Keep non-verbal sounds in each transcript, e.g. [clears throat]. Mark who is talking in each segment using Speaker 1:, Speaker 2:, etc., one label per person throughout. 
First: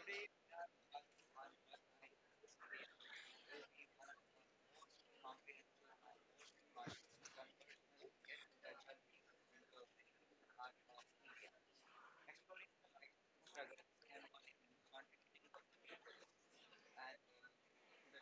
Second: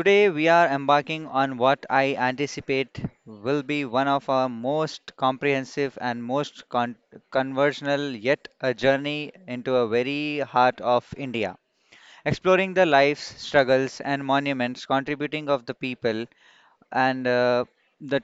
Speaker 1: Today, we are embarking on what I anticipate will be one of our most comprehensive and conversational, yet a journey into a very heart of India, exploring the lives, struggles, and monuments contributing of the people and the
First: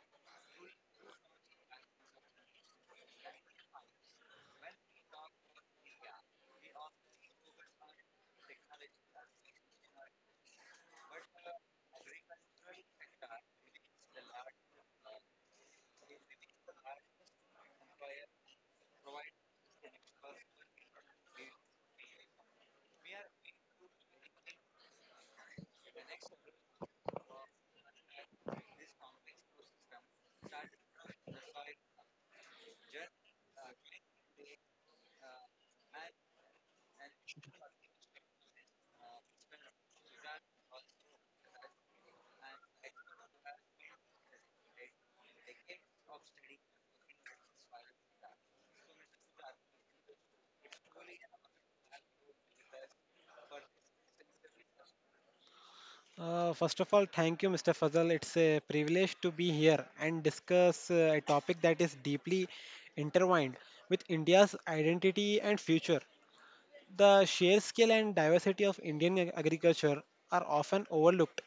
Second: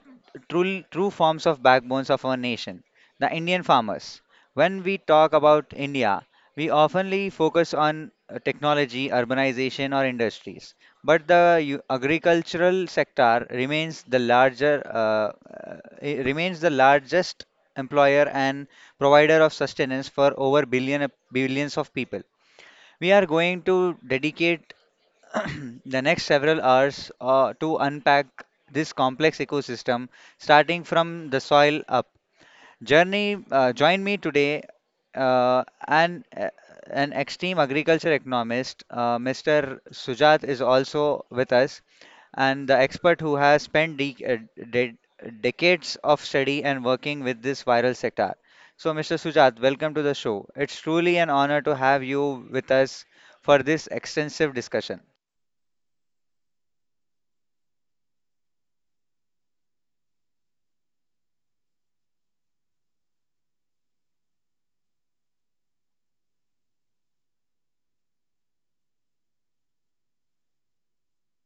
Speaker 1: true forms of backbones of our nation, the Indian farmers. When we talk about India, we oftenly focus on technology, urbanization, or industries, but the agricultural sector remains the largest employer and provider of sustenance for over billions of people. We are going to dedicate [clears throat] the next several hours to unpack this complex ecosystem, starting from the soil up. Join me today, uh, an uh, an extreme agriculture economist, Mr. Sujat is also with us, and the expert who has spent de de decades of study and working with this viral sector. So, Mr. Sujat, welcome to the show. It's truly an honor to have you with us for this extensive discussion.
Speaker 2: First of all, thank you, Mr. Fazal. It's a privilege to be here and discuss a topic that is deeply intertwined with India's identity and future. The sheer scale and diversity of Indian agriculture are often overlooked.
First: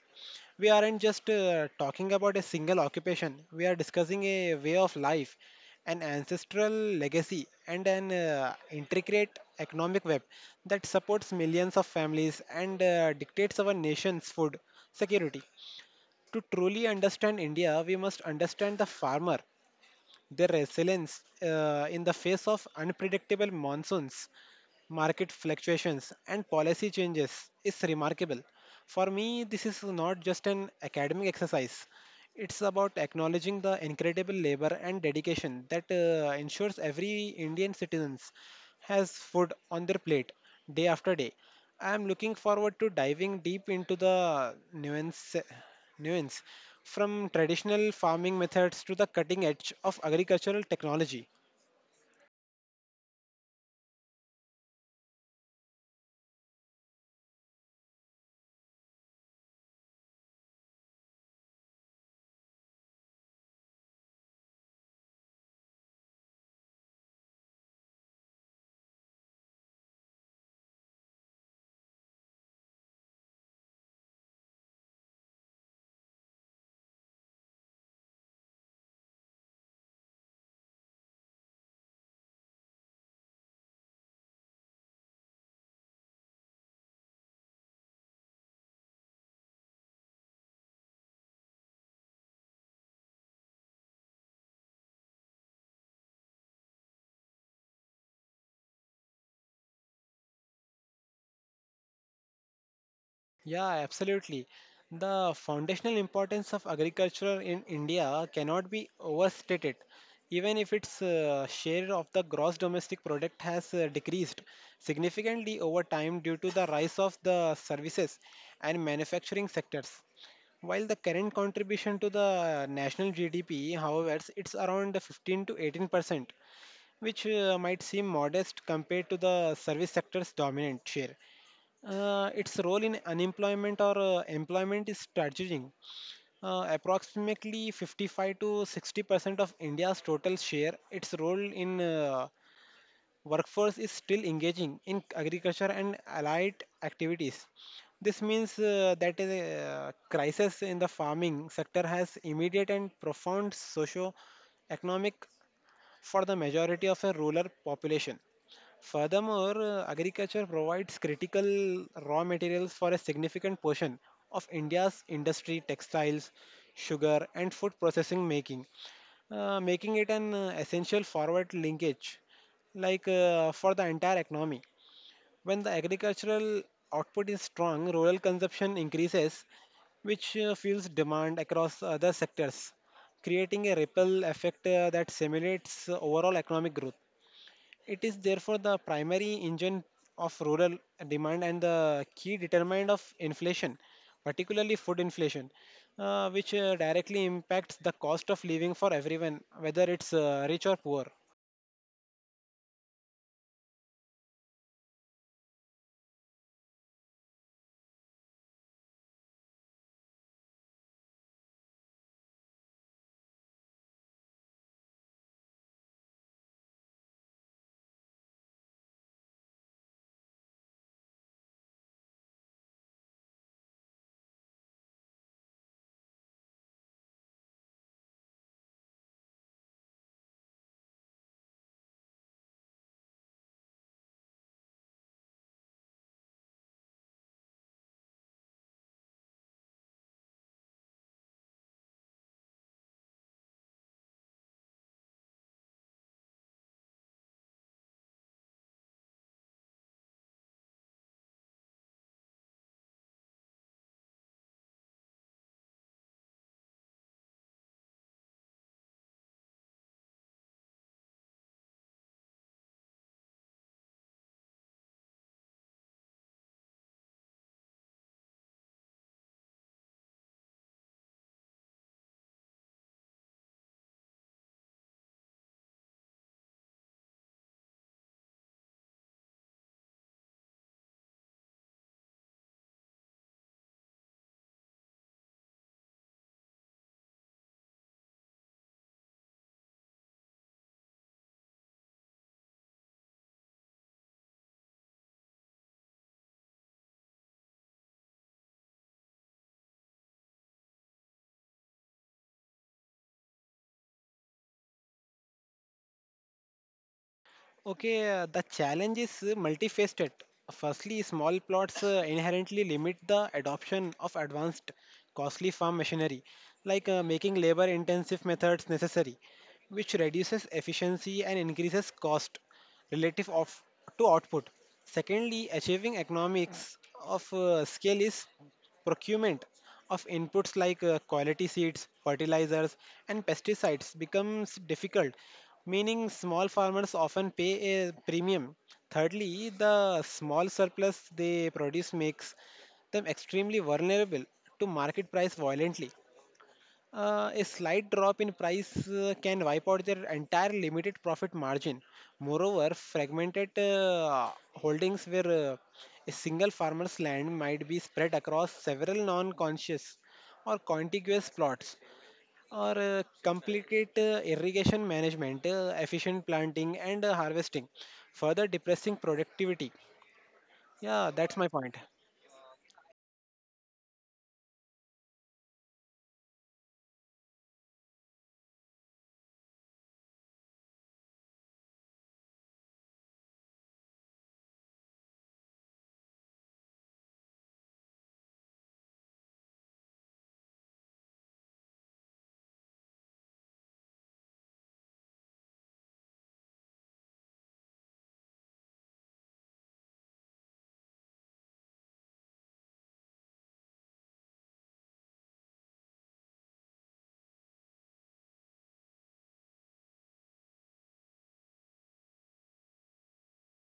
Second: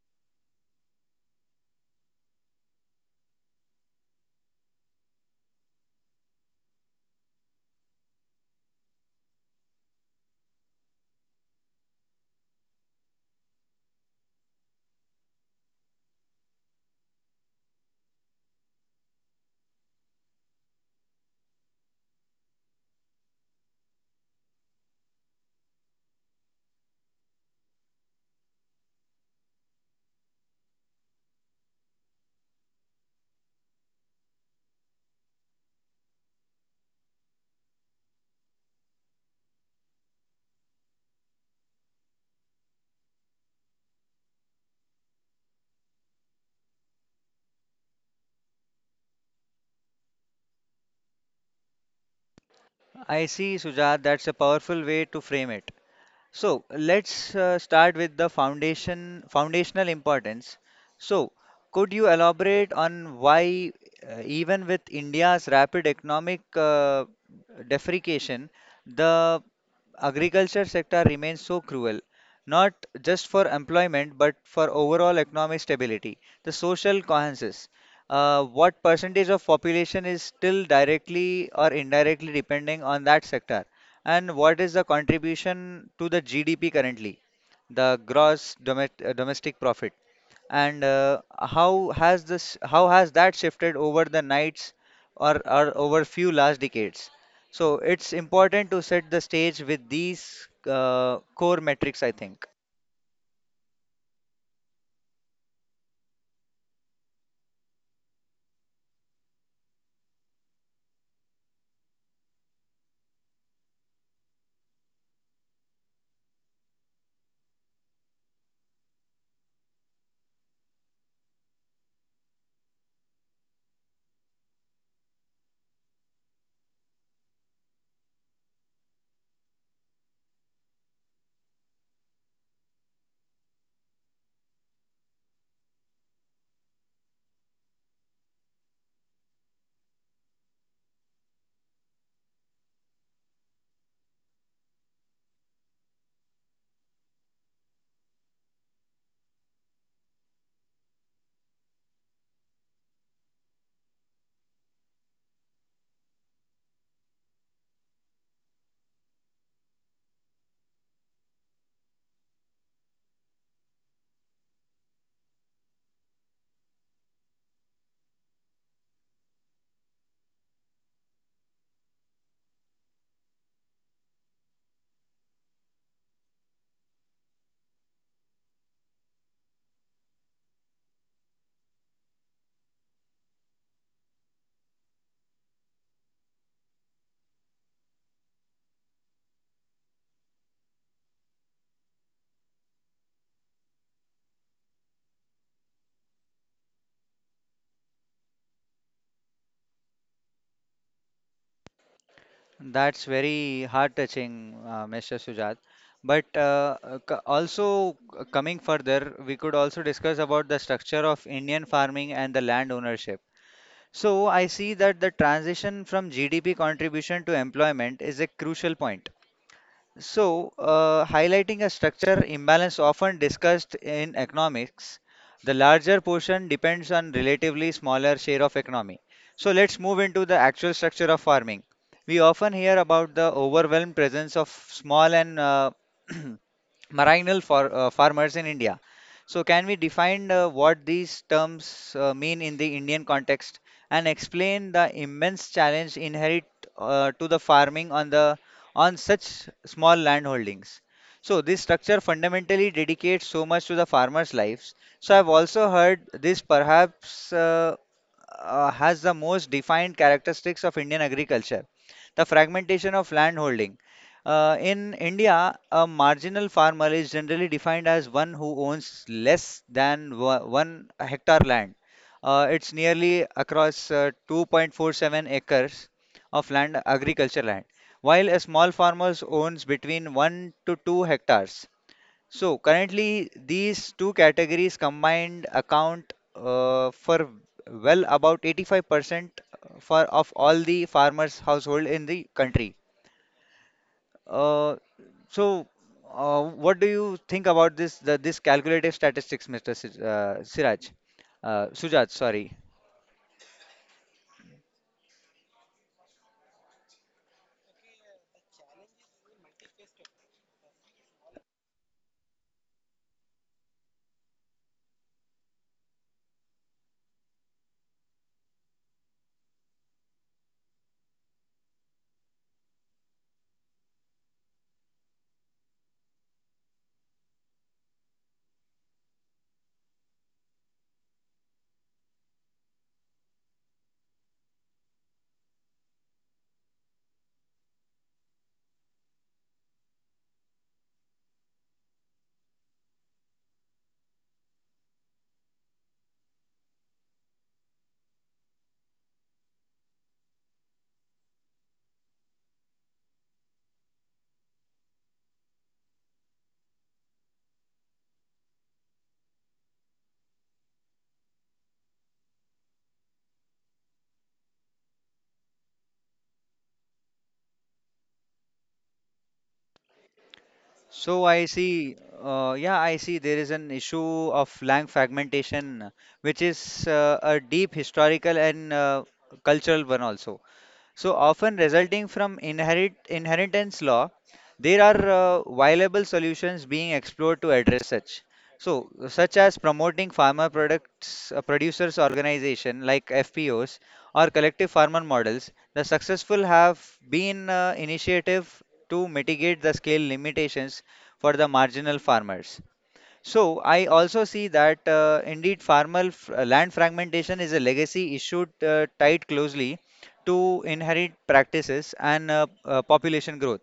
Speaker 2: We aren't just talking about a single occupation, we are discussing a way of life, an ancestral legacy, and an intricate economic web that supports millions of families and dictates our nation's food security. To truly understand India, we must understand the farmer. Their resilience in the face of unpredictable monsoons, market fluctuations, and policy changes is remarkable. For me, this is not just an academic exercise. It's about acknowledging the incredible labor and dedication that ensures every Indian citizen has food on their plate day after day. I am looking forward to diving deep into the nuance from traditional farming methods to the cutting edge of agricultural technology.
Speaker 1: I see, Sujat, that's a powerful way to frame it. So let's start with the foundational importance. So could you elaborate on why even with India's rapid economic deprecation, the agriculture sector remains so cruel, not just for employment but for overall economic stability, the social cohesis. What percentage of population is still directly or indirectly depending on that sector? And what is the contribution to the GDP currently, the gross domestic profit? And how has that shifted over the nights, or over few last decades? So it's important to set the stage with these core metrics, I think.
Speaker 2: Yeah, absolutely. The foundational importance of agriculture in India cannot be overstated. Even if its share of the gross domestic product has decreased significantly over time due to the rise of the services and manufacturing sectors, while the current contribution to the national GDP, however, it's around 15 to 18%, which might seem modest compared to the service sector's dominant share. Its role in unemployment or employment is strategic. Approximately 55 to 60% of India's total share, its role in workforce is still engaging in agriculture and allied activities. This means that a crisis in the farming sector has immediate and profound socio-economic for the majority of a rural population. Furthermore, agriculture provides critical raw materials for a significant portion of India's industry, textiles, sugar, and food processing, making making it an essential forward linkage, for the entire economy. When the agricultural output is strong, rural consumption increases, which fuels demand across other sectors, creating a ripple effect that simulates overall economic growth. It is therefore the primary engine of rural demand and the key determinant of inflation, particularly food inflation, which directly impacts the cost of living for everyone, whether it's rich or poor.
Speaker 1: That's very heart-touching, Mr. Sujat. But also coming further, we could also discuss about the structure of Indian farming and the land ownership. So I see that the transition from GDP contribution to employment is a crucial point. So, highlighting a structure imbalance often discussed in economics, the larger portion depends on relatively smaller share of economy. So let's move into the actual structure of farming. We often hear about the overwhelmed presence of small and [clears throat] marinal for farmers in India. So, can we define what these terms mean in the Indian context, and explain the immense challenge inherent to the farming on such small land holdings. So, this structure fundamentally dedicates so much to the farmers' lives. So, I've also heard this perhaps has the most defined characteristics of Indian agriculture, the fragmentation of land holding. In India, a marginal farmer is generally defined as one who owns less than one hectare land. It's nearly across 2.47 acres of land, agriculture land, while a small farmer owns between 1 to 2 hectares. So currently, these two categories combined account for well about 85% for of all the farmers' household in the country. Uh, so, what do you think about this calculative statistics, Mr. Siraj? Sujat, sorry.
Speaker 2: Okay, the challenge is multifaceted. Firstly, small plots inherently limit the adoption of advanced, costly farm machinery, making labor intensive methods necessary, which reduces efficiency and increases cost relative to output. Secondly, achieving economics of scale is procurement of inputs like quality seeds, fertilizers, and pesticides becomes difficult, meaning small farmers often pay a premium. Thirdly, the small surplus they produce makes them extremely vulnerable to market price violently. A slight drop in price can wipe out their entire limited profit margin. Moreover, fragmented holdings, where a single farmer's land might be spread across several non conscious or contiguous plots, or complicate irrigation management, efficient planting, and harvesting, further depressing productivity. Yeah,
Speaker 1: So
Speaker 2: that's my
Speaker 1: I
Speaker 2: point.
Speaker 1: see, yeah, I see there is an issue of lang fragmentation, which is a deep historical and cultural one also. So often resulting from inheritance law, there are viable solutions being explored to address such. So such as promoting farmer products producers organization like FPOs or collective farmer models, the successful have been initiative to mitigate the scale limitations for the marginal farmers. So I also see that indeed land fragmentation is a legacy issue tied closely to inherent practices and population growth.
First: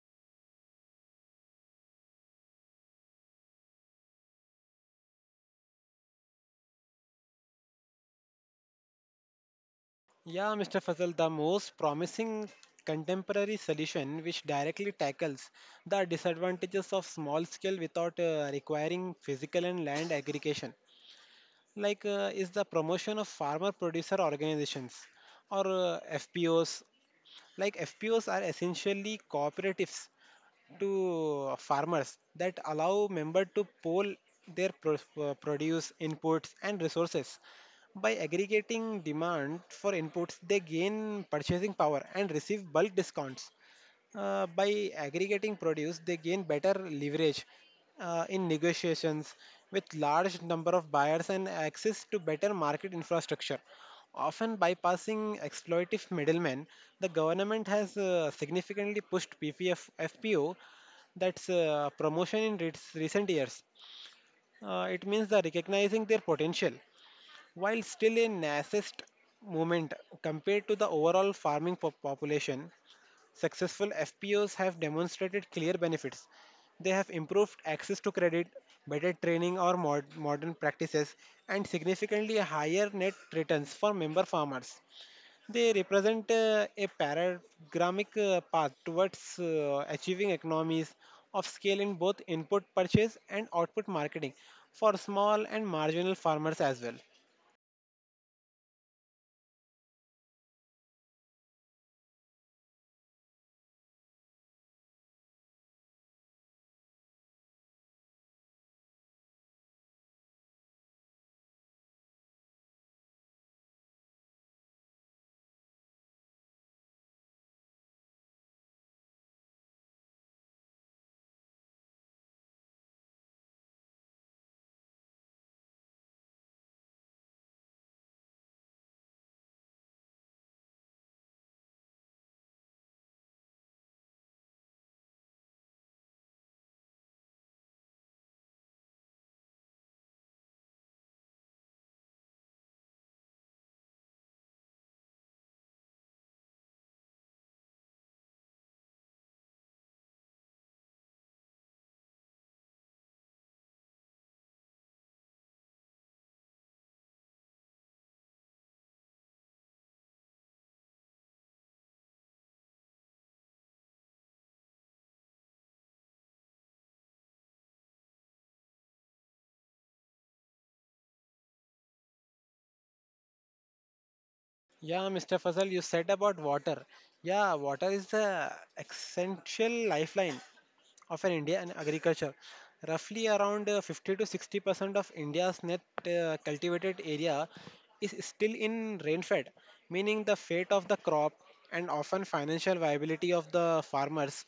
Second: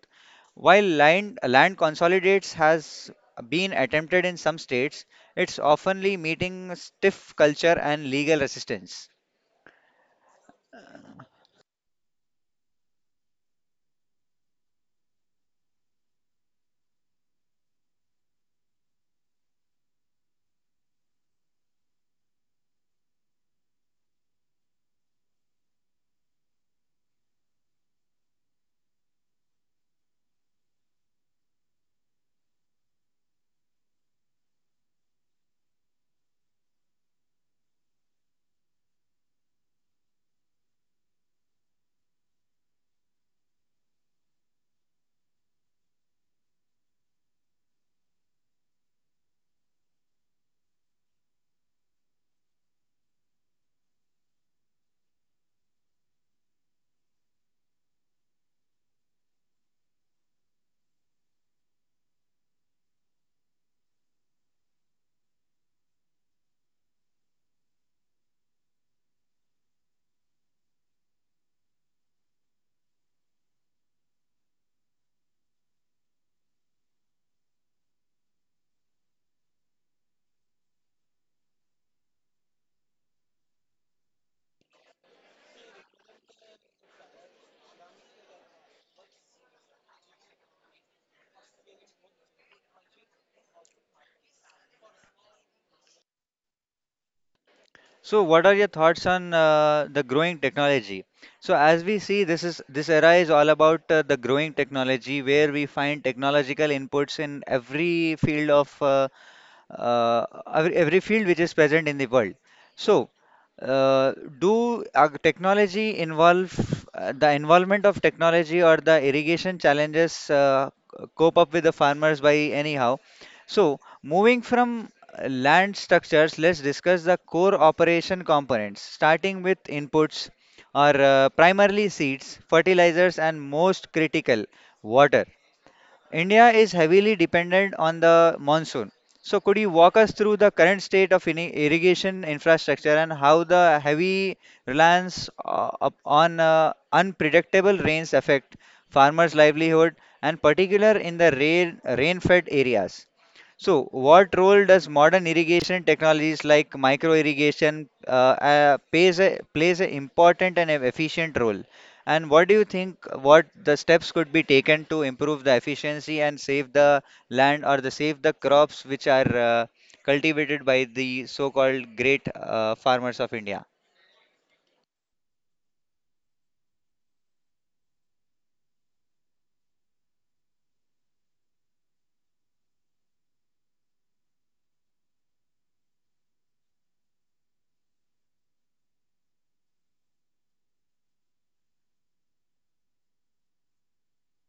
Speaker 1: While land consolidates has been attempted in some states, it's oftenly meeting stiff culture and legal resistance.
Speaker 2: Yeah, Mr. Fazal, the most promising contemporary solution, which directly tackles the disadvantages of small scale without requiring physical and land aggregation, is the promotion of farmer producer organizations, or FPOs. Like FPOs are essentially cooperatives to farmers that allow members to pool their produce inputs and resources. By aggregating demand for inputs, they gain purchasing power and receive bulk discounts. By aggregating produce, they gain better leverage in negotiations with large number of buyers and access to better market infrastructure. Often bypassing exploitive middlemen, the government has significantly pushed PPF, that's promotion, in recent years. It means the recognizing their potential, while still a nascent movement compared to the overall farming population. Successful FPOs have demonstrated clear benefits. They have improved access to credit, better training or modern practices, and significantly higher net returns for member farmers. They represent a paradigmatic path towards achieving economies of scale in both input purchase and output marketing for small and marginal farmers as well.
Speaker 1: So, what are your thoughts on the growing technology? So, as we see, this era is all about the growing technology, where we find technological inputs in every field of uh, every field which is present in the world. So, uh, do technology involve the involvement of technology, or the irrigation challenges cope up with the farmers by anyhow? So, moving from land structures, let's discuss the core operation components, starting with inputs are primarily seeds, fertilizers, and most critical, water. India is heavily dependent on the monsoon. So could you walk us through the current state of irrigation infrastructure, and how the heavy reliance on unpredictable rains affect farmers' livelihood, and particular in the rain-fed areas? So, what role does modern irrigation technologies like micro irrigation plays an important and an efficient role? And what do you think what the steps could be taken to improve the efficiency and save the land, or the save the crops which are cultivated by the so-called great farmers of India?
Speaker 2: Yeah, Mr. Fazal, you said about water. Yeah, water is the essential lifeline of an India and agriculture. Roughly around 50 to 60% of India's net cultivated area is still in rainfed, meaning the fate of the crop and often financial viability of the farmers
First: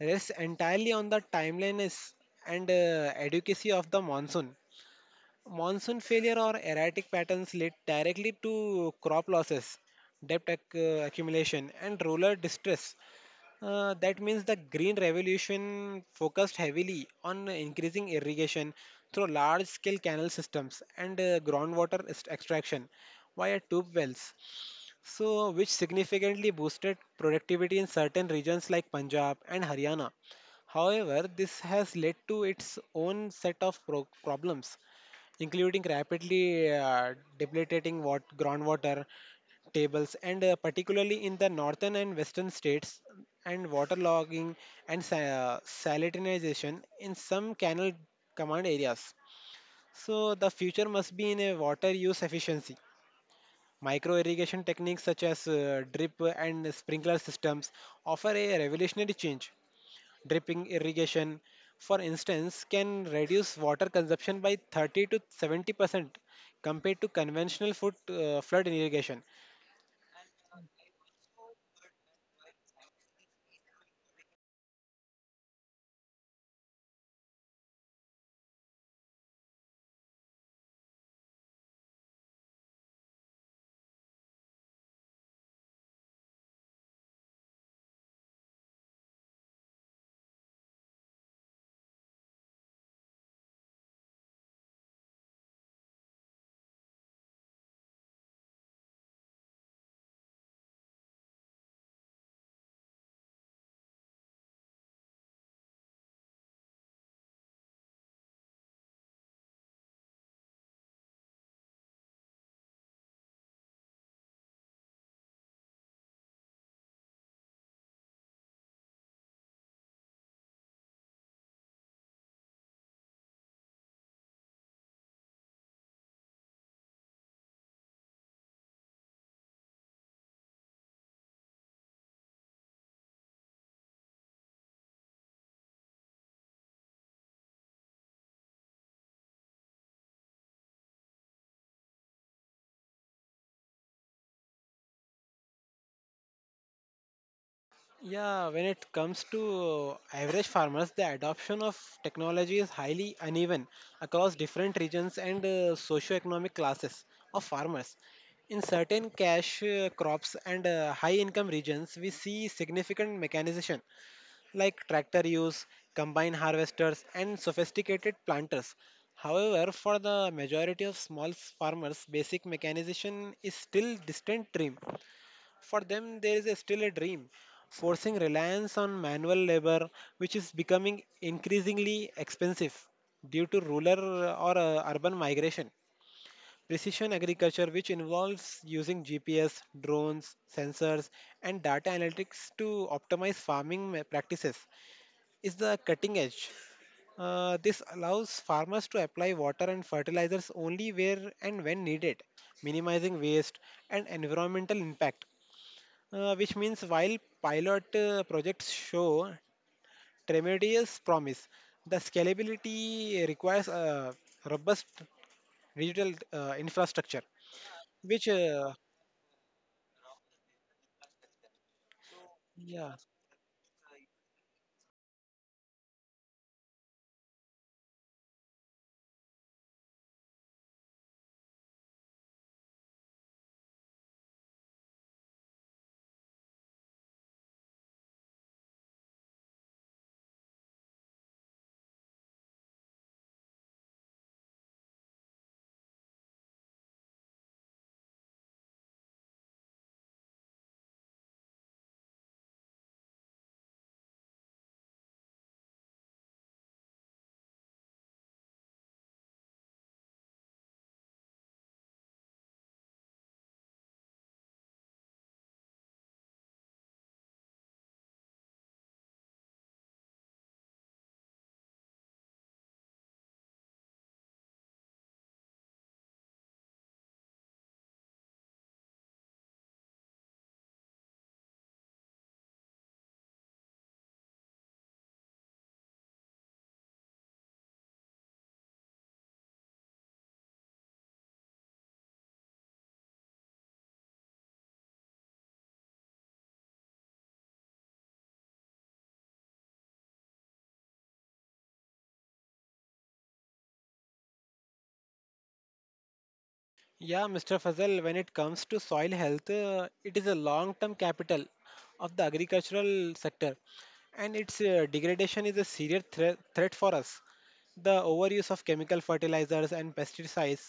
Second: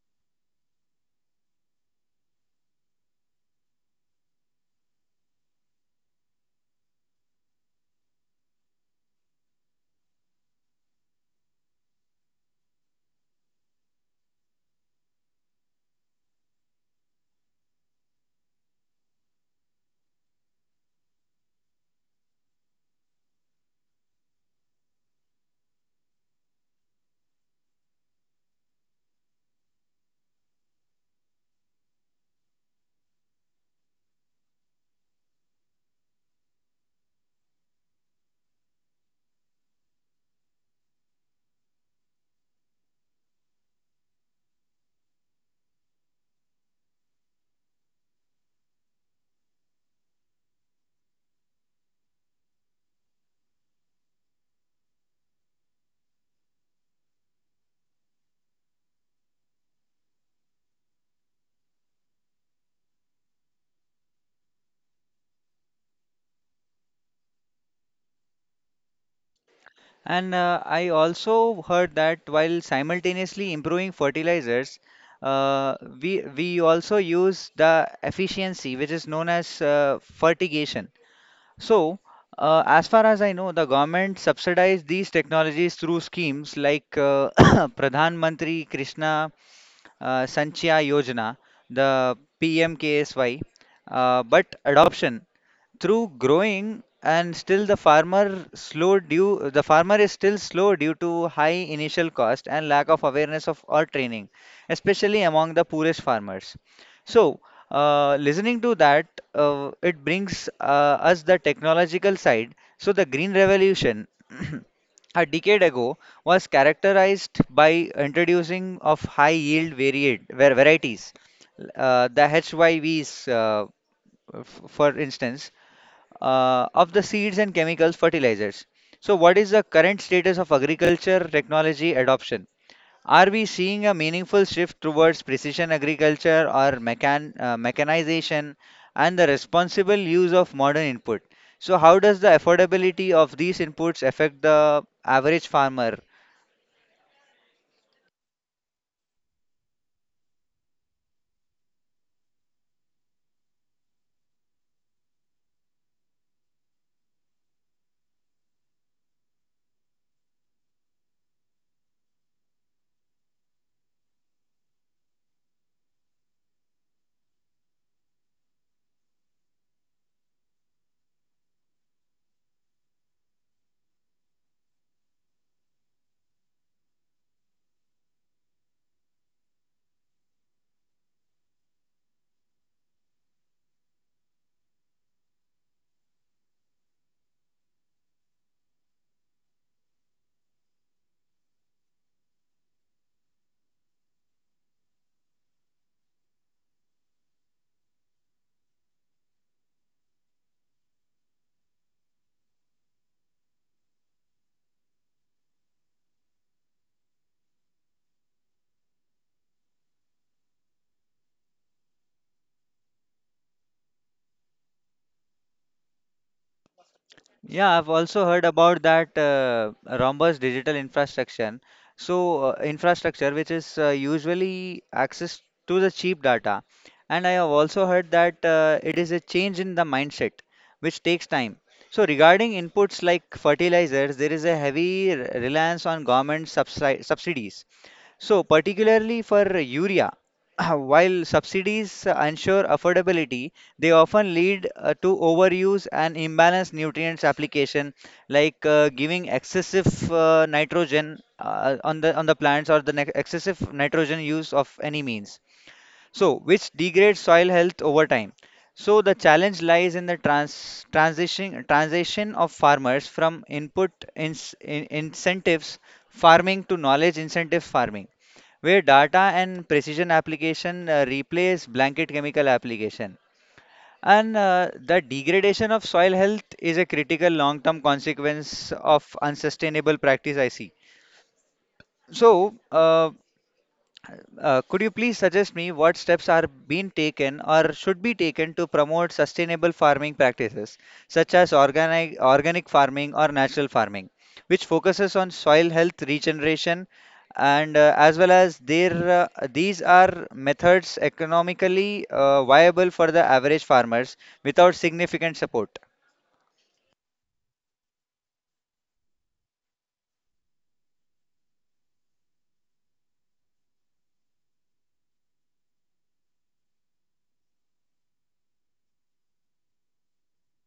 Speaker 2: rests entirely on the timeliness and adequacy of the monsoon. Monsoon failure or erratic patterns lead directly to crop losses, debt accumulation, and rural distress. That means the green revolution focused heavily on increasing irrigation through large scale canal systems and groundwater extraction via tube wells, so which significantly boosted productivity in certain regions like Punjab and Haryana. However, this has led to its own set of problems, including rapidly depleting groundwater tables, and particularly in the northern and western states, and waterlogging and salinization in some canal command areas. So the future must be in a water use efficiency. Micro irrigation techniques, such as drip and sprinkler systems, offer a revolutionary change. Dripping irrigation, for instance, can reduce water consumption by 30 to 70% compared to conventional flood irrigation.
Speaker 1: And I also heard that while simultaneously improving fertilizers, we also use the efficiency, which is known as fertigation. So, as far as I know, the government subsidized these technologies through schemes like [coughs] Pradhan Mantri Krishna Sanchya Yojana, the PMKSY. But adoption through growing and still the farmer is still slow due to high initial cost and lack of awareness of or training, especially among the poorest farmers. So listening to that, it brings us the technological side. So the green revolution [clears throat] a decade ago was characterized by introducing of high yield varieties, the HYVs, for instance, of the seeds and chemicals fertilizers. So, what is the current status of agriculture technology adoption? Are we seeing a meaningful shift towards precision agriculture or mechanization and the responsible use of modern input? So, how does the affordability of these inputs affect the average farmer?
Speaker 2: Yeah, when it comes to average farmers, the adoption of technology is highly uneven across different regions and socioeconomic classes of farmers. In certain cash crops and high income regions, we see significant mechanization like tractor use, combine harvesters, and sophisticated planters. However, for the majority of small farmers, basic mechanization is still distant dream for them, there is a still a dream, forcing reliance on manual labor, which is becoming increasingly expensive due to rural or urban migration. Precision agriculture, which involves using GPS, drones, sensors, and data analytics to optimize farming practices, is the cutting edge. This allows farmers to apply water and fertilizers only where and when needed, minimizing waste and environmental impact, which means while pilot projects show tremendous promise, the scalability requires a robust digital infrastructure.
Speaker 1: Yeah, I've
Speaker 2: Which,
Speaker 1: also heard
Speaker 2: uh,
Speaker 1: about that Rhombus digital infrastructure. So,
Speaker 2: yeah,
Speaker 1: infrastructure which is usually access to the cheap data. And I have also heard that it is a change in the mindset, which takes time. So, regarding inputs like fertilizers, there is a heavy reliance on government subsidies. So, particularly for urea, [clears throat] while subsidies ensure affordability, they often lead to overuse and imbalanced nutrients application, like giving excessive nitrogen on the plants, or the ne excessive nitrogen use of any means. So, which degrades soil health over time. So, the challenge lies in the transition of farmers from input ins in incentives farming to knowledge incentive farming, where data and precision application replace blanket chemical application. And the degradation of soil health is a critical long term consequence of unsustainable practice, I see. So, could you please suggest me what steps are being taken or should be taken to promote sustainable farming practices, such as organic farming or natural farming, which focuses on soil health regeneration, and as well as these are methods economically viable for the average farmers without significant support.
Speaker 2: yeah, Mr. Fazal, when it comes to soil health, it is a long-term capital of the agricultural sector, and its degradation is a serious threat for us. The overuse of chemical fertilizers and pesticides,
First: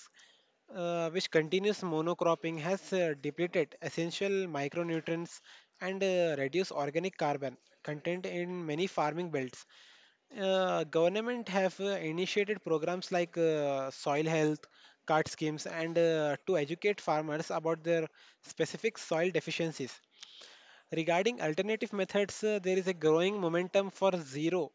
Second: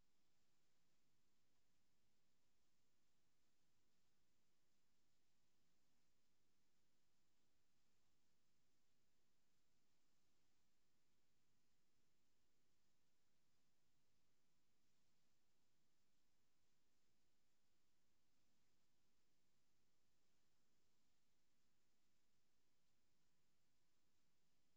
Speaker 2: which continuous monocropping has depleted essential micronutrients and reduced organic carbon content in many farming belts. Government have initiated programs soil health card schemes, and to educate farmers about their specific soil deficiencies. Regarding alternative methods, there is a growing momentum for zero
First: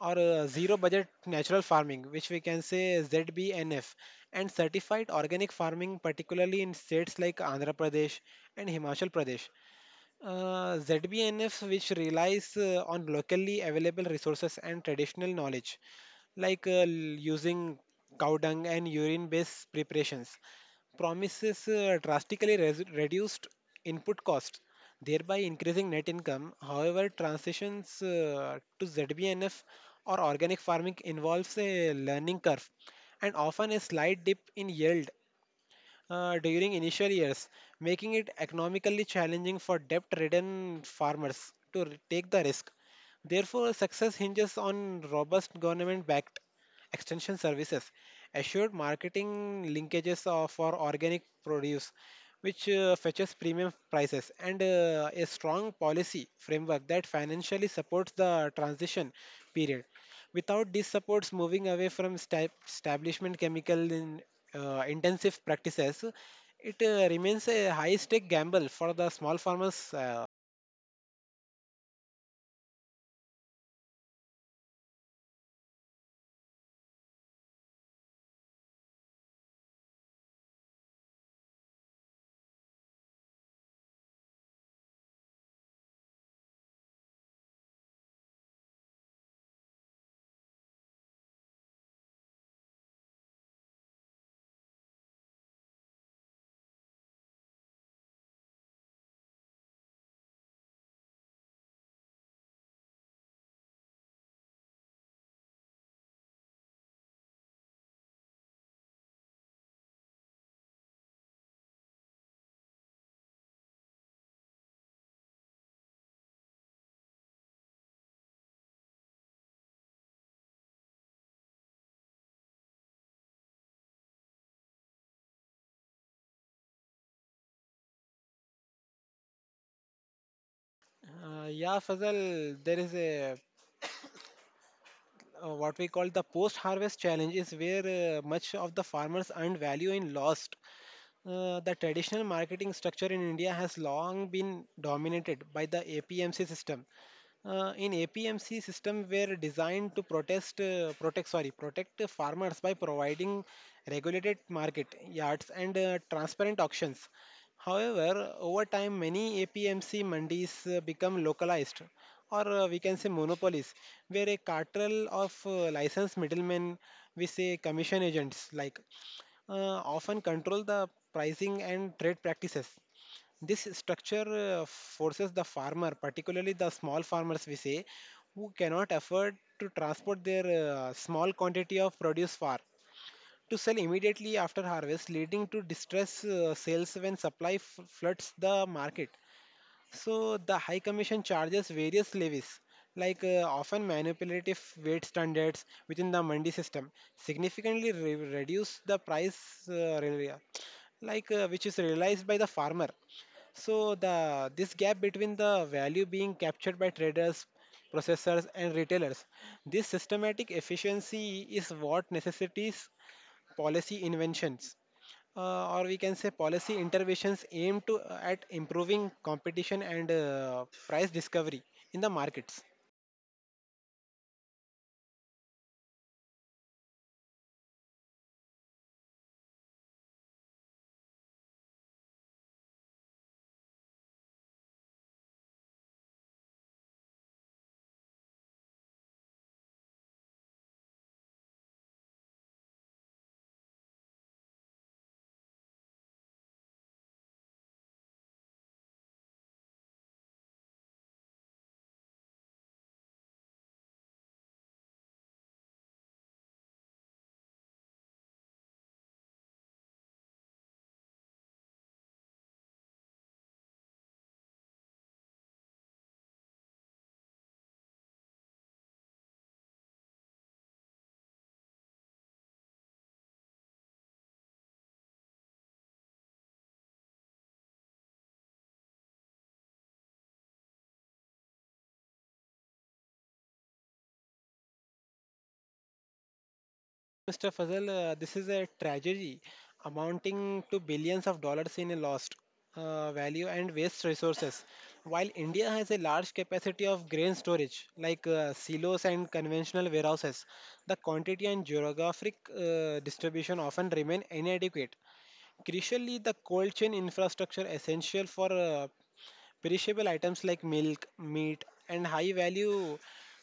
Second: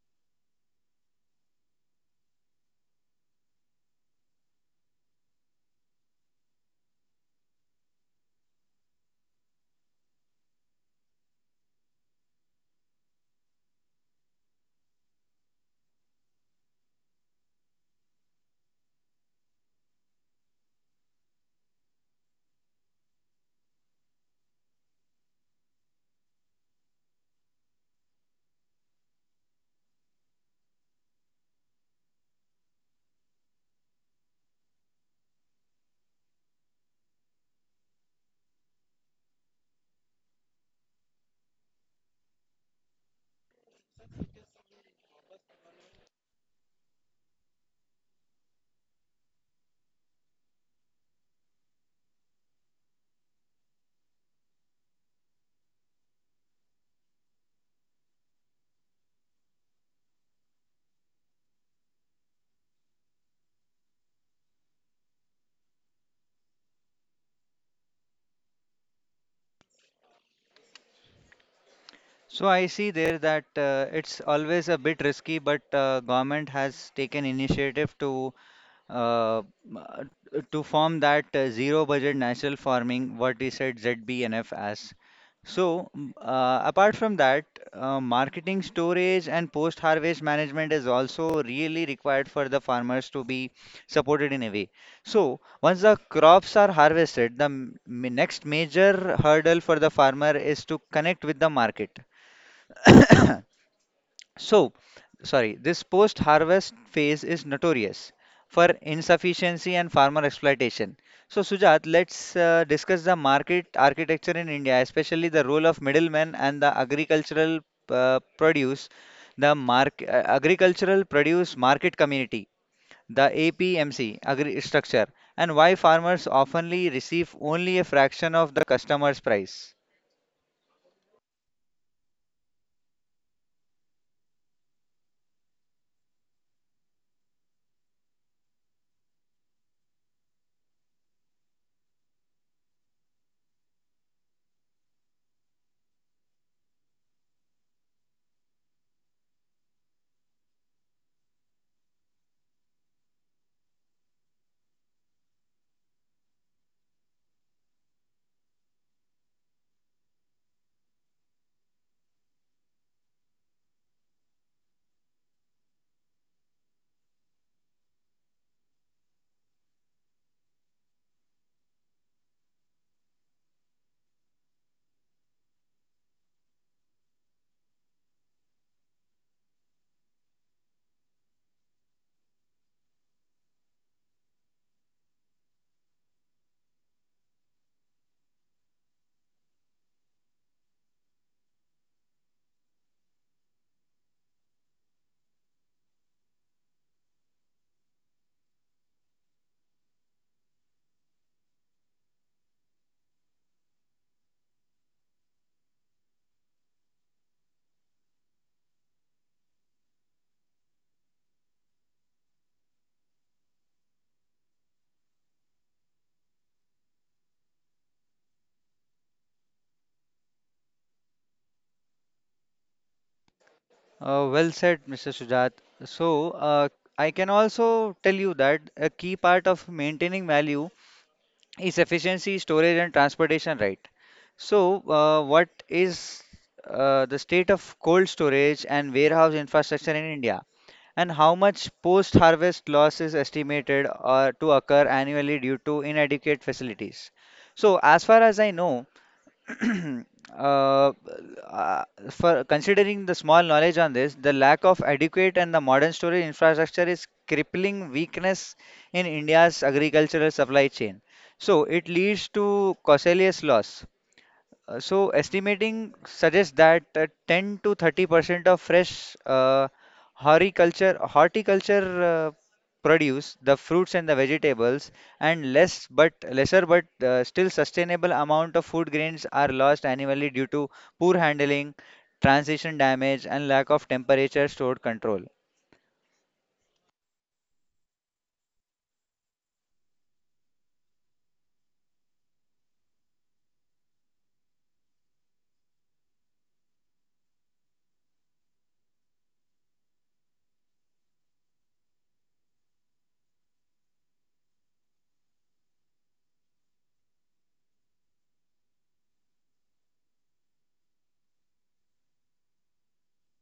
Speaker 2: or uh, zero budget natural farming, which we can say ZBNF, and certified organic farming, particularly in states like Andhra Pradesh and Himachal Pradesh. ZBNF, which relies on locally available resources and traditional knowledge, using cow dung and urine based preparations, promises drastically reduced input costs, thereby increasing net income. However, transitions to ZBNF or organic farming involves a learning curve and often a slight dip in yield during initial years, making it economically challenging for debt ridden farmers to take the risk. Therefore, success hinges on robust government backed extension services, assured marketing linkages for organic produce, which fetches premium prices, and a strong policy framework that financially supports the transition period. Without these supports, moving away from establishment chemical in intensive practices, it remains a high stake gamble for the small farmers.
Speaker 1: So I see there that it's always a bit risky, but government has taken initiative uh, uh, to form that zero budget natural farming, what we said ZBNF as. So, apart from that, marketing, storage, and post-harvest management is also really required for the farmers to be supported in a way. So, once the crops are harvested, the next major hurdle for the farmer is to connect with the market. So, sorry, this post harvest phase is notorious for insufficiency and farmer exploitation. So, Sujat, let's discuss the market architecture in India, especially the role of middlemen and the agricultural produce, agricultural produce market community, the APMC agri structure, and why farmers oftenly receive only a fraction of the customer's price.
Speaker 2: Yeah, Fazal, there is a what we call the post harvest challenge is where much of the farmers earned value in lost. The traditional marketing structure in India has long been dominated by the APMC system, in APMC system were designed to protest, protect sorry protect the farmers by providing regulated market yards and transparent auctions. However, over time many APMC mandis become localized or we can say monopolies, where a cartel of licensed middlemen, we say commission agents, often control the pricing and trade practices. This structure forces the farmer, particularly the small farmers, we say, who cannot afford to transport their small quantity of produce far, to sell immediately after harvest, leading to distress sales when supply floods the market. So the High Commission charges various levies, often manipulative weight standards within the mandi system, significantly reduce the price, which is realized by the farmer. So the this gap between the value being captured by traders, processors, and retailers, this systematic efficiency is what necessitates policy inventions, or we can say policy interventions aimed to at improving competition and price discovery in the markets.
Speaker 1: Well said, Mr. Sujat. So, I can also tell you that a key part of maintaining value is efficiency, storage, and transportation, right? So, what is the state of cold storage and warehouse infrastructure in India? And how much post-harvest loss is estimated to occur annually due to inadequate facilities? So, as far as I know, [clears throat] uh, uh, for considering the small knowledge on this, the lack of adequate and the modern storage infrastructure is crippling weakness in India's agricultural supply chain. So it leads to causalious loss. So estimating suggests that 10 to 30% of fresh horticulture produce, the fruits and the vegetables, and lesser but still sustainable amount of food grains are lost annually due to poor handling, transition damage, and lack of temperature stored control.
Speaker 2: Mr. Fazal, this is a tragedy amounting to billions of dollars in lost value and waste resources. While India has a large capacity of grain storage, silos and conventional warehouses, the quantity and geographic distribution often remain inadequate. Crucially, the cold chain infrastructure essential for perishable items like milk, meat, and high value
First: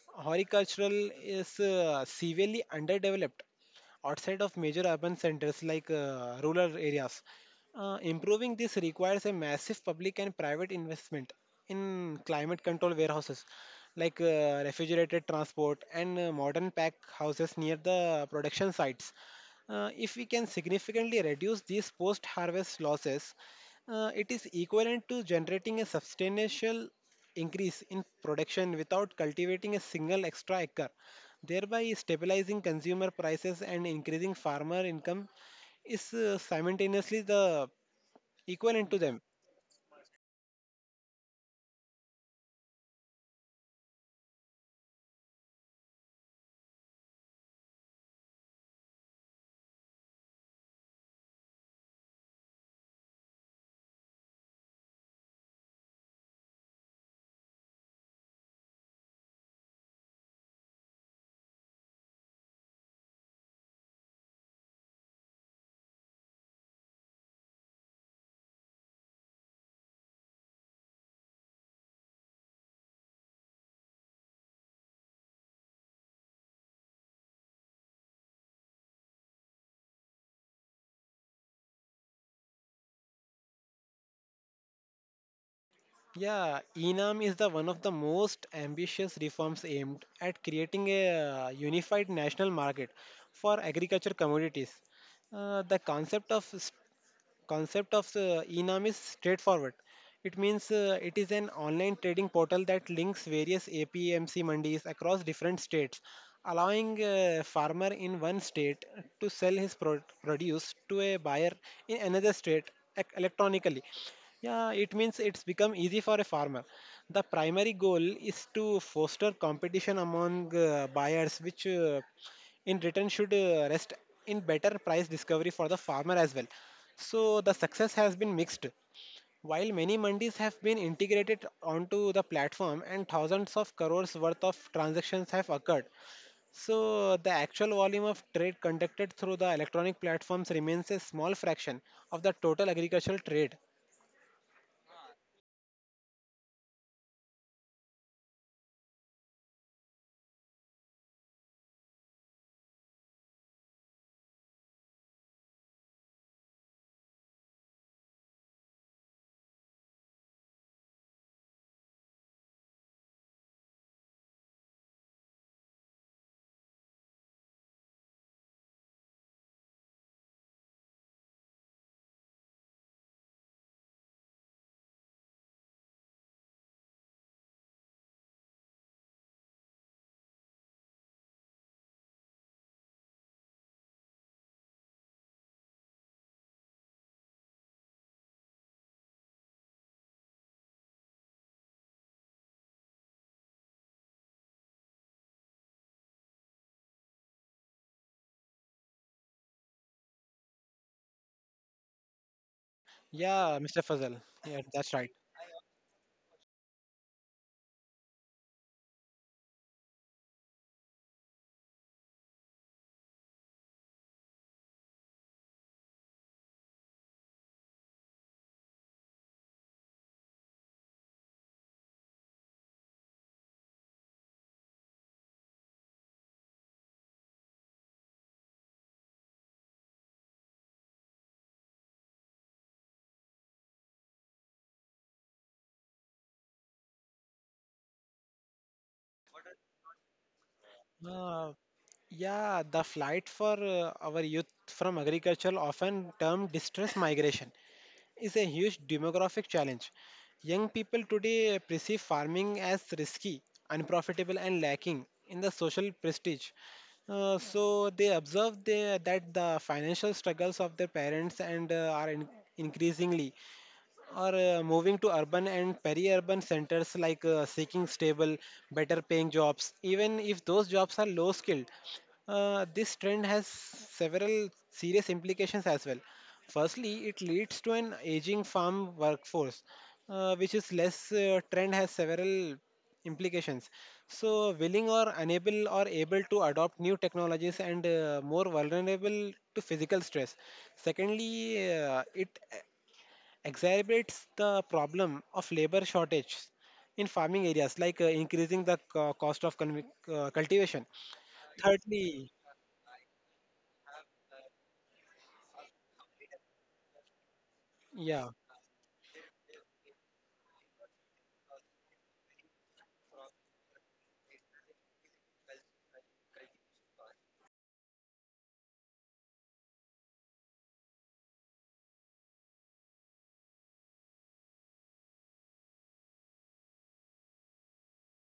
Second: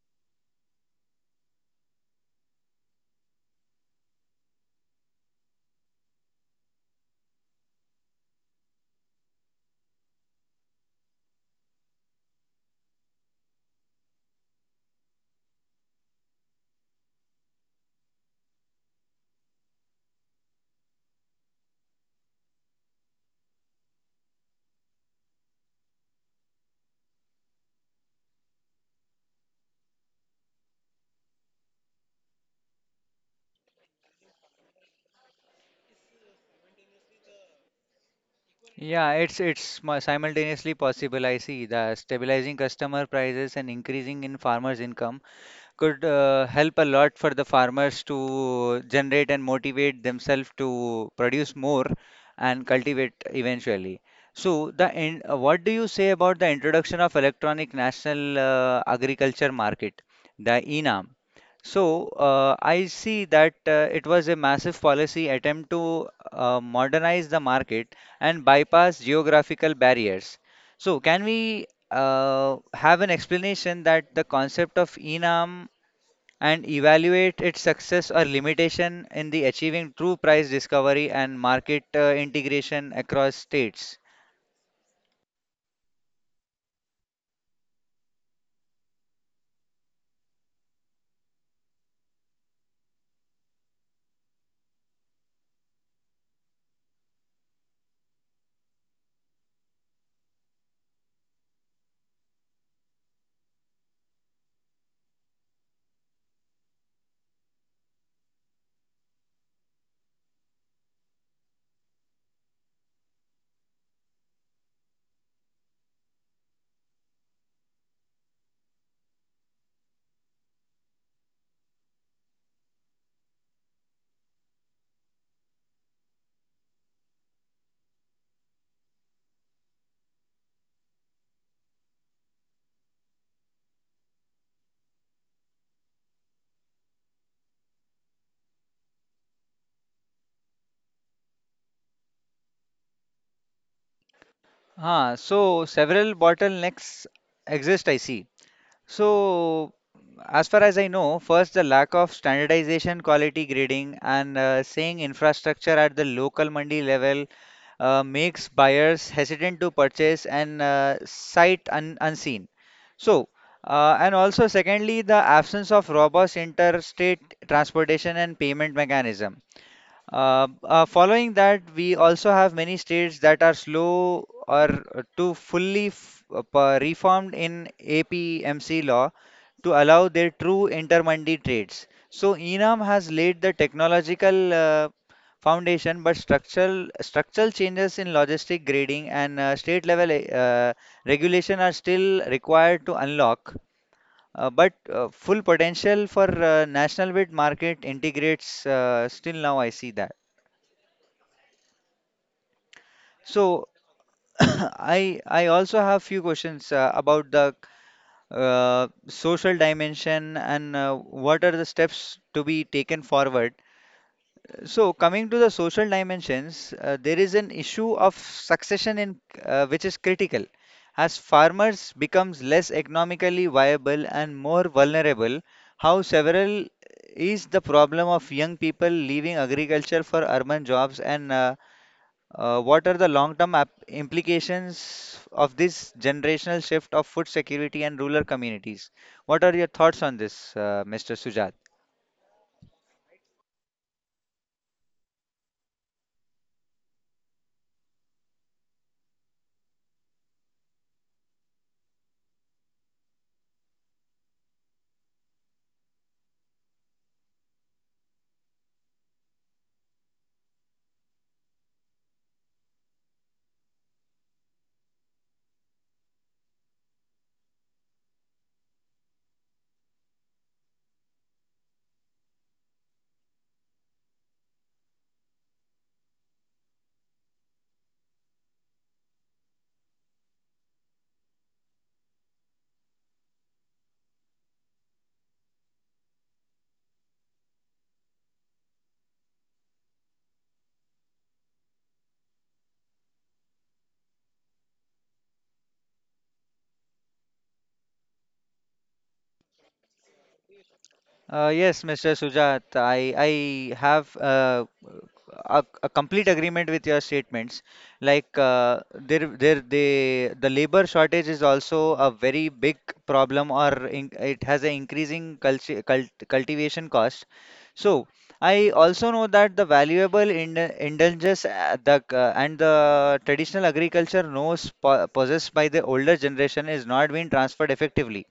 Speaker 2: horticultural is severely underdeveloped outside of major urban centers, rural areas. Improving this requires a massive public and private investment in climate control warehouses, refrigerated transport, and modern pack houses near the production sites. If we can significantly reduce these post harvest losses, it is equivalent to generating a substantial increase in production without cultivating a single extra acre, thereby stabilizing consumer prices and increasing farmer income is simultaneously the equivalent to
Speaker 1: Yeah,
Speaker 2: them.
Speaker 1: it's simultaneously possible. I see the stabilizing customer prices and increasing in farmers' income could help a lot for the farmers to generate and motivate themselves to produce more and cultivate eventually. So, what do you say about the introduction of electronic national agriculture market, the ENAM? So, I see that it was a massive policy attempt to modernize the market and bypass geographical barriers. So, can we have an explanation that the concept of enam and evaluate its success or limitation in the achieving true price discovery and market integration across states.
Speaker 2: Yeah, ENAM is the one of the most ambitious reforms aimed at creating a unified national market for agriculture commodities. The concept of ENAM is straightforward, it means it is an online trading portal that links various APMC mandis across different states, allowing a farmer in one state to sell his produce to a buyer in another state electronically. Yeah, it means it's become easy for a farmer. The primary goal is to foster competition among buyers, which in return should rest in better price discovery for the farmer as well. So the success has been mixed. While many mandis have been integrated onto the platform and thousands of crores worth of transactions have occurred, so the actual volume of trade conducted through the electronic platforms remains a small fraction of the total agricultural trade.
Speaker 1: Huh, so several bottlenecks exist, I see. So as far as I know, first the lack of standardization, quality grading, and saying infrastructure at the local mandi level makes buyers hesitant to purchase and unseen. So, and also secondly, the absence of robust interstate transportation and payment mechanism. Following that, we also have many states that are slow or to reformed in APMC law to allow their true intermandi trades. So ENAM has laid the technological foundation, but structural changes in logistic grading and state level regulation are still required to unlock. But Full potential for national bid market integrates still now I see that.
Speaker 2: Yeah,
Speaker 1: So
Speaker 2: Mr. Fazal.
Speaker 1: [coughs] [clears throat]
Speaker 2: Yeah, that's right.
Speaker 1: I also have few questions about the social dimension and what are the steps to be taken forward. So coming to the social dimensions, there is an issue of succession in which is critical. As farmers becomes less economically viable and more vulnerable, how several is the problem of young people leaving agriculture for urban jobs and what are the long-term implications of this generational shift of food security and rural communities? What are your thoughts on this, Mr.
Speaker 2: Uh,
Speaker 1: Sujat?
Speaker 2: yeah, the flight for our youth from agriculture often termed distress migration is a huge demographic challenge. Young people today perceive farming as risky, unprofitable, and lacking in the social prestige. So they observe that the financial struggles of their parents and are increasingly or moving to urban and peri-urban centers, seeking stable, better paying jobs, even if those jobs are low skilled. This trend has several serious implications as well. Firstly, it leads to an aging farm workforce, which is less trend has several implications. So, willing or unable or able to adopt new technologies and more vulnerable to physical stress. Secondly, it exacerbates the problem of labor shortage in farming areas, increasing the cost of cultivation.
Speaker 1: Yes, Mr.
Speaker 2: Thirdly,
Speaker 1: Sujat, I have a complete agreement with your statements.
Speaker 2: yeah,
Speaker 1: Like the labor shortage is also a very big problem, or in, it has an increasing cultivation cost. So I also know that the valuable indulgences the and the traditional agriculture knows po possessed by the older generation is not being transferred effectively.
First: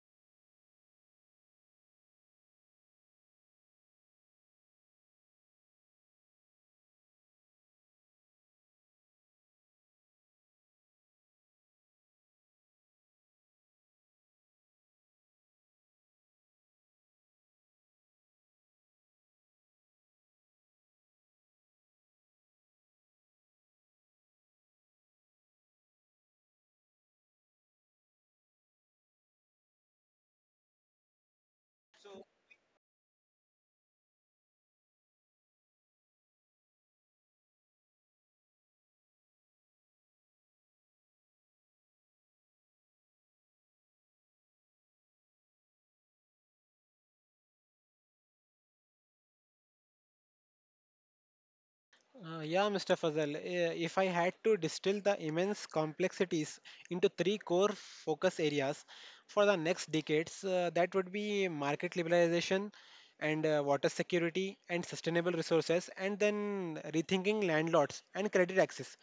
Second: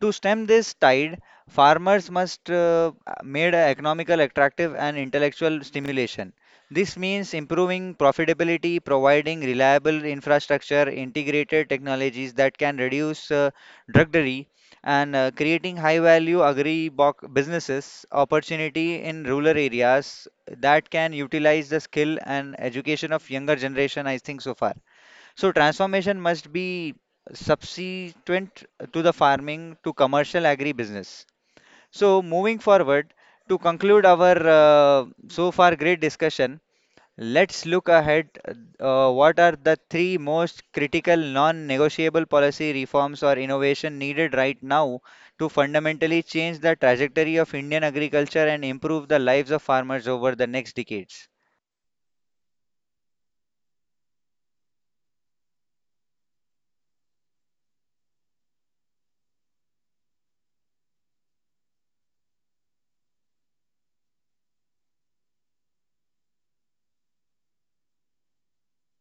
Speaker 1: To stem this tide, farmers must made a economical attractive and intellectual stimulation. This means improving profitability, providing reliable infrastructure, integrated technologies that can reduce druggery, and creating high-value businesses opportunity in rural areas that can utilize the skill and education of younger generation. I think so far. So transformation must be subsequent to the farming to commercial agribusiness. So moving forward to conclude our so far great discussion, let's look ahead. What are the three most critical non-negotiable policy reforms or innovation needed right now to fundamentally change the trajectory of Indian agriculture and improve the lives of farmers over the next decades?
Speaker 2: yeah, Mr. Fazal, if I had to distill the immense complexities into three core focus areas for the next decades, that would be market liberalization and water security and sustainable resources, and then rethinking landlords and credit access.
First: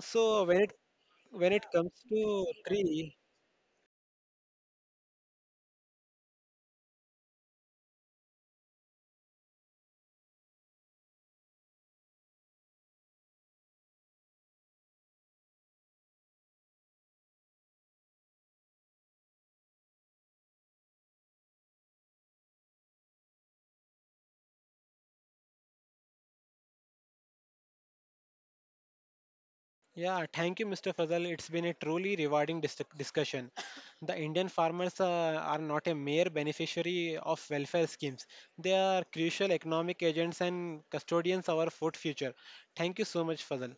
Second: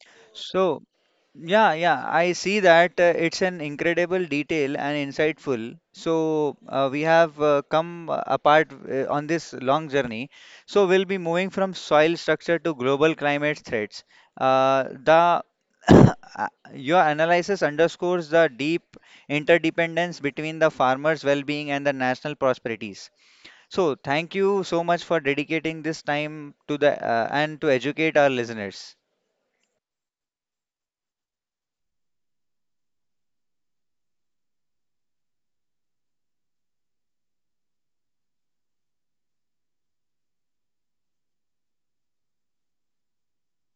Speaker 2: So
Speaker 1: So
Speaker 2: when it
Speaker 1: yeah,
Speaker 2: comes
Speaker 1: yeah, I
Speaker 2: to
Speaker 1: see that
Speaker 2: three,
Speaker 1: it's an incredible detail and insightful. So we have come apart on this long journey. So we'll be moving from soil structure to global climate threats. The [coughs] your analysis underscores the deep interdependence between the farmers' well-being and the national prosperities. So thank you so much for dedicating this time to the and to educate our listeners.
Speaker 2: Yeah, thank you, Mr. Fazal. It's been a truly rewarding discussion. The Indian farmers are not a mere beneficiary of welfare schemes. They are crucial economic agents and custodians of our food future. Thank you so much, Fazal.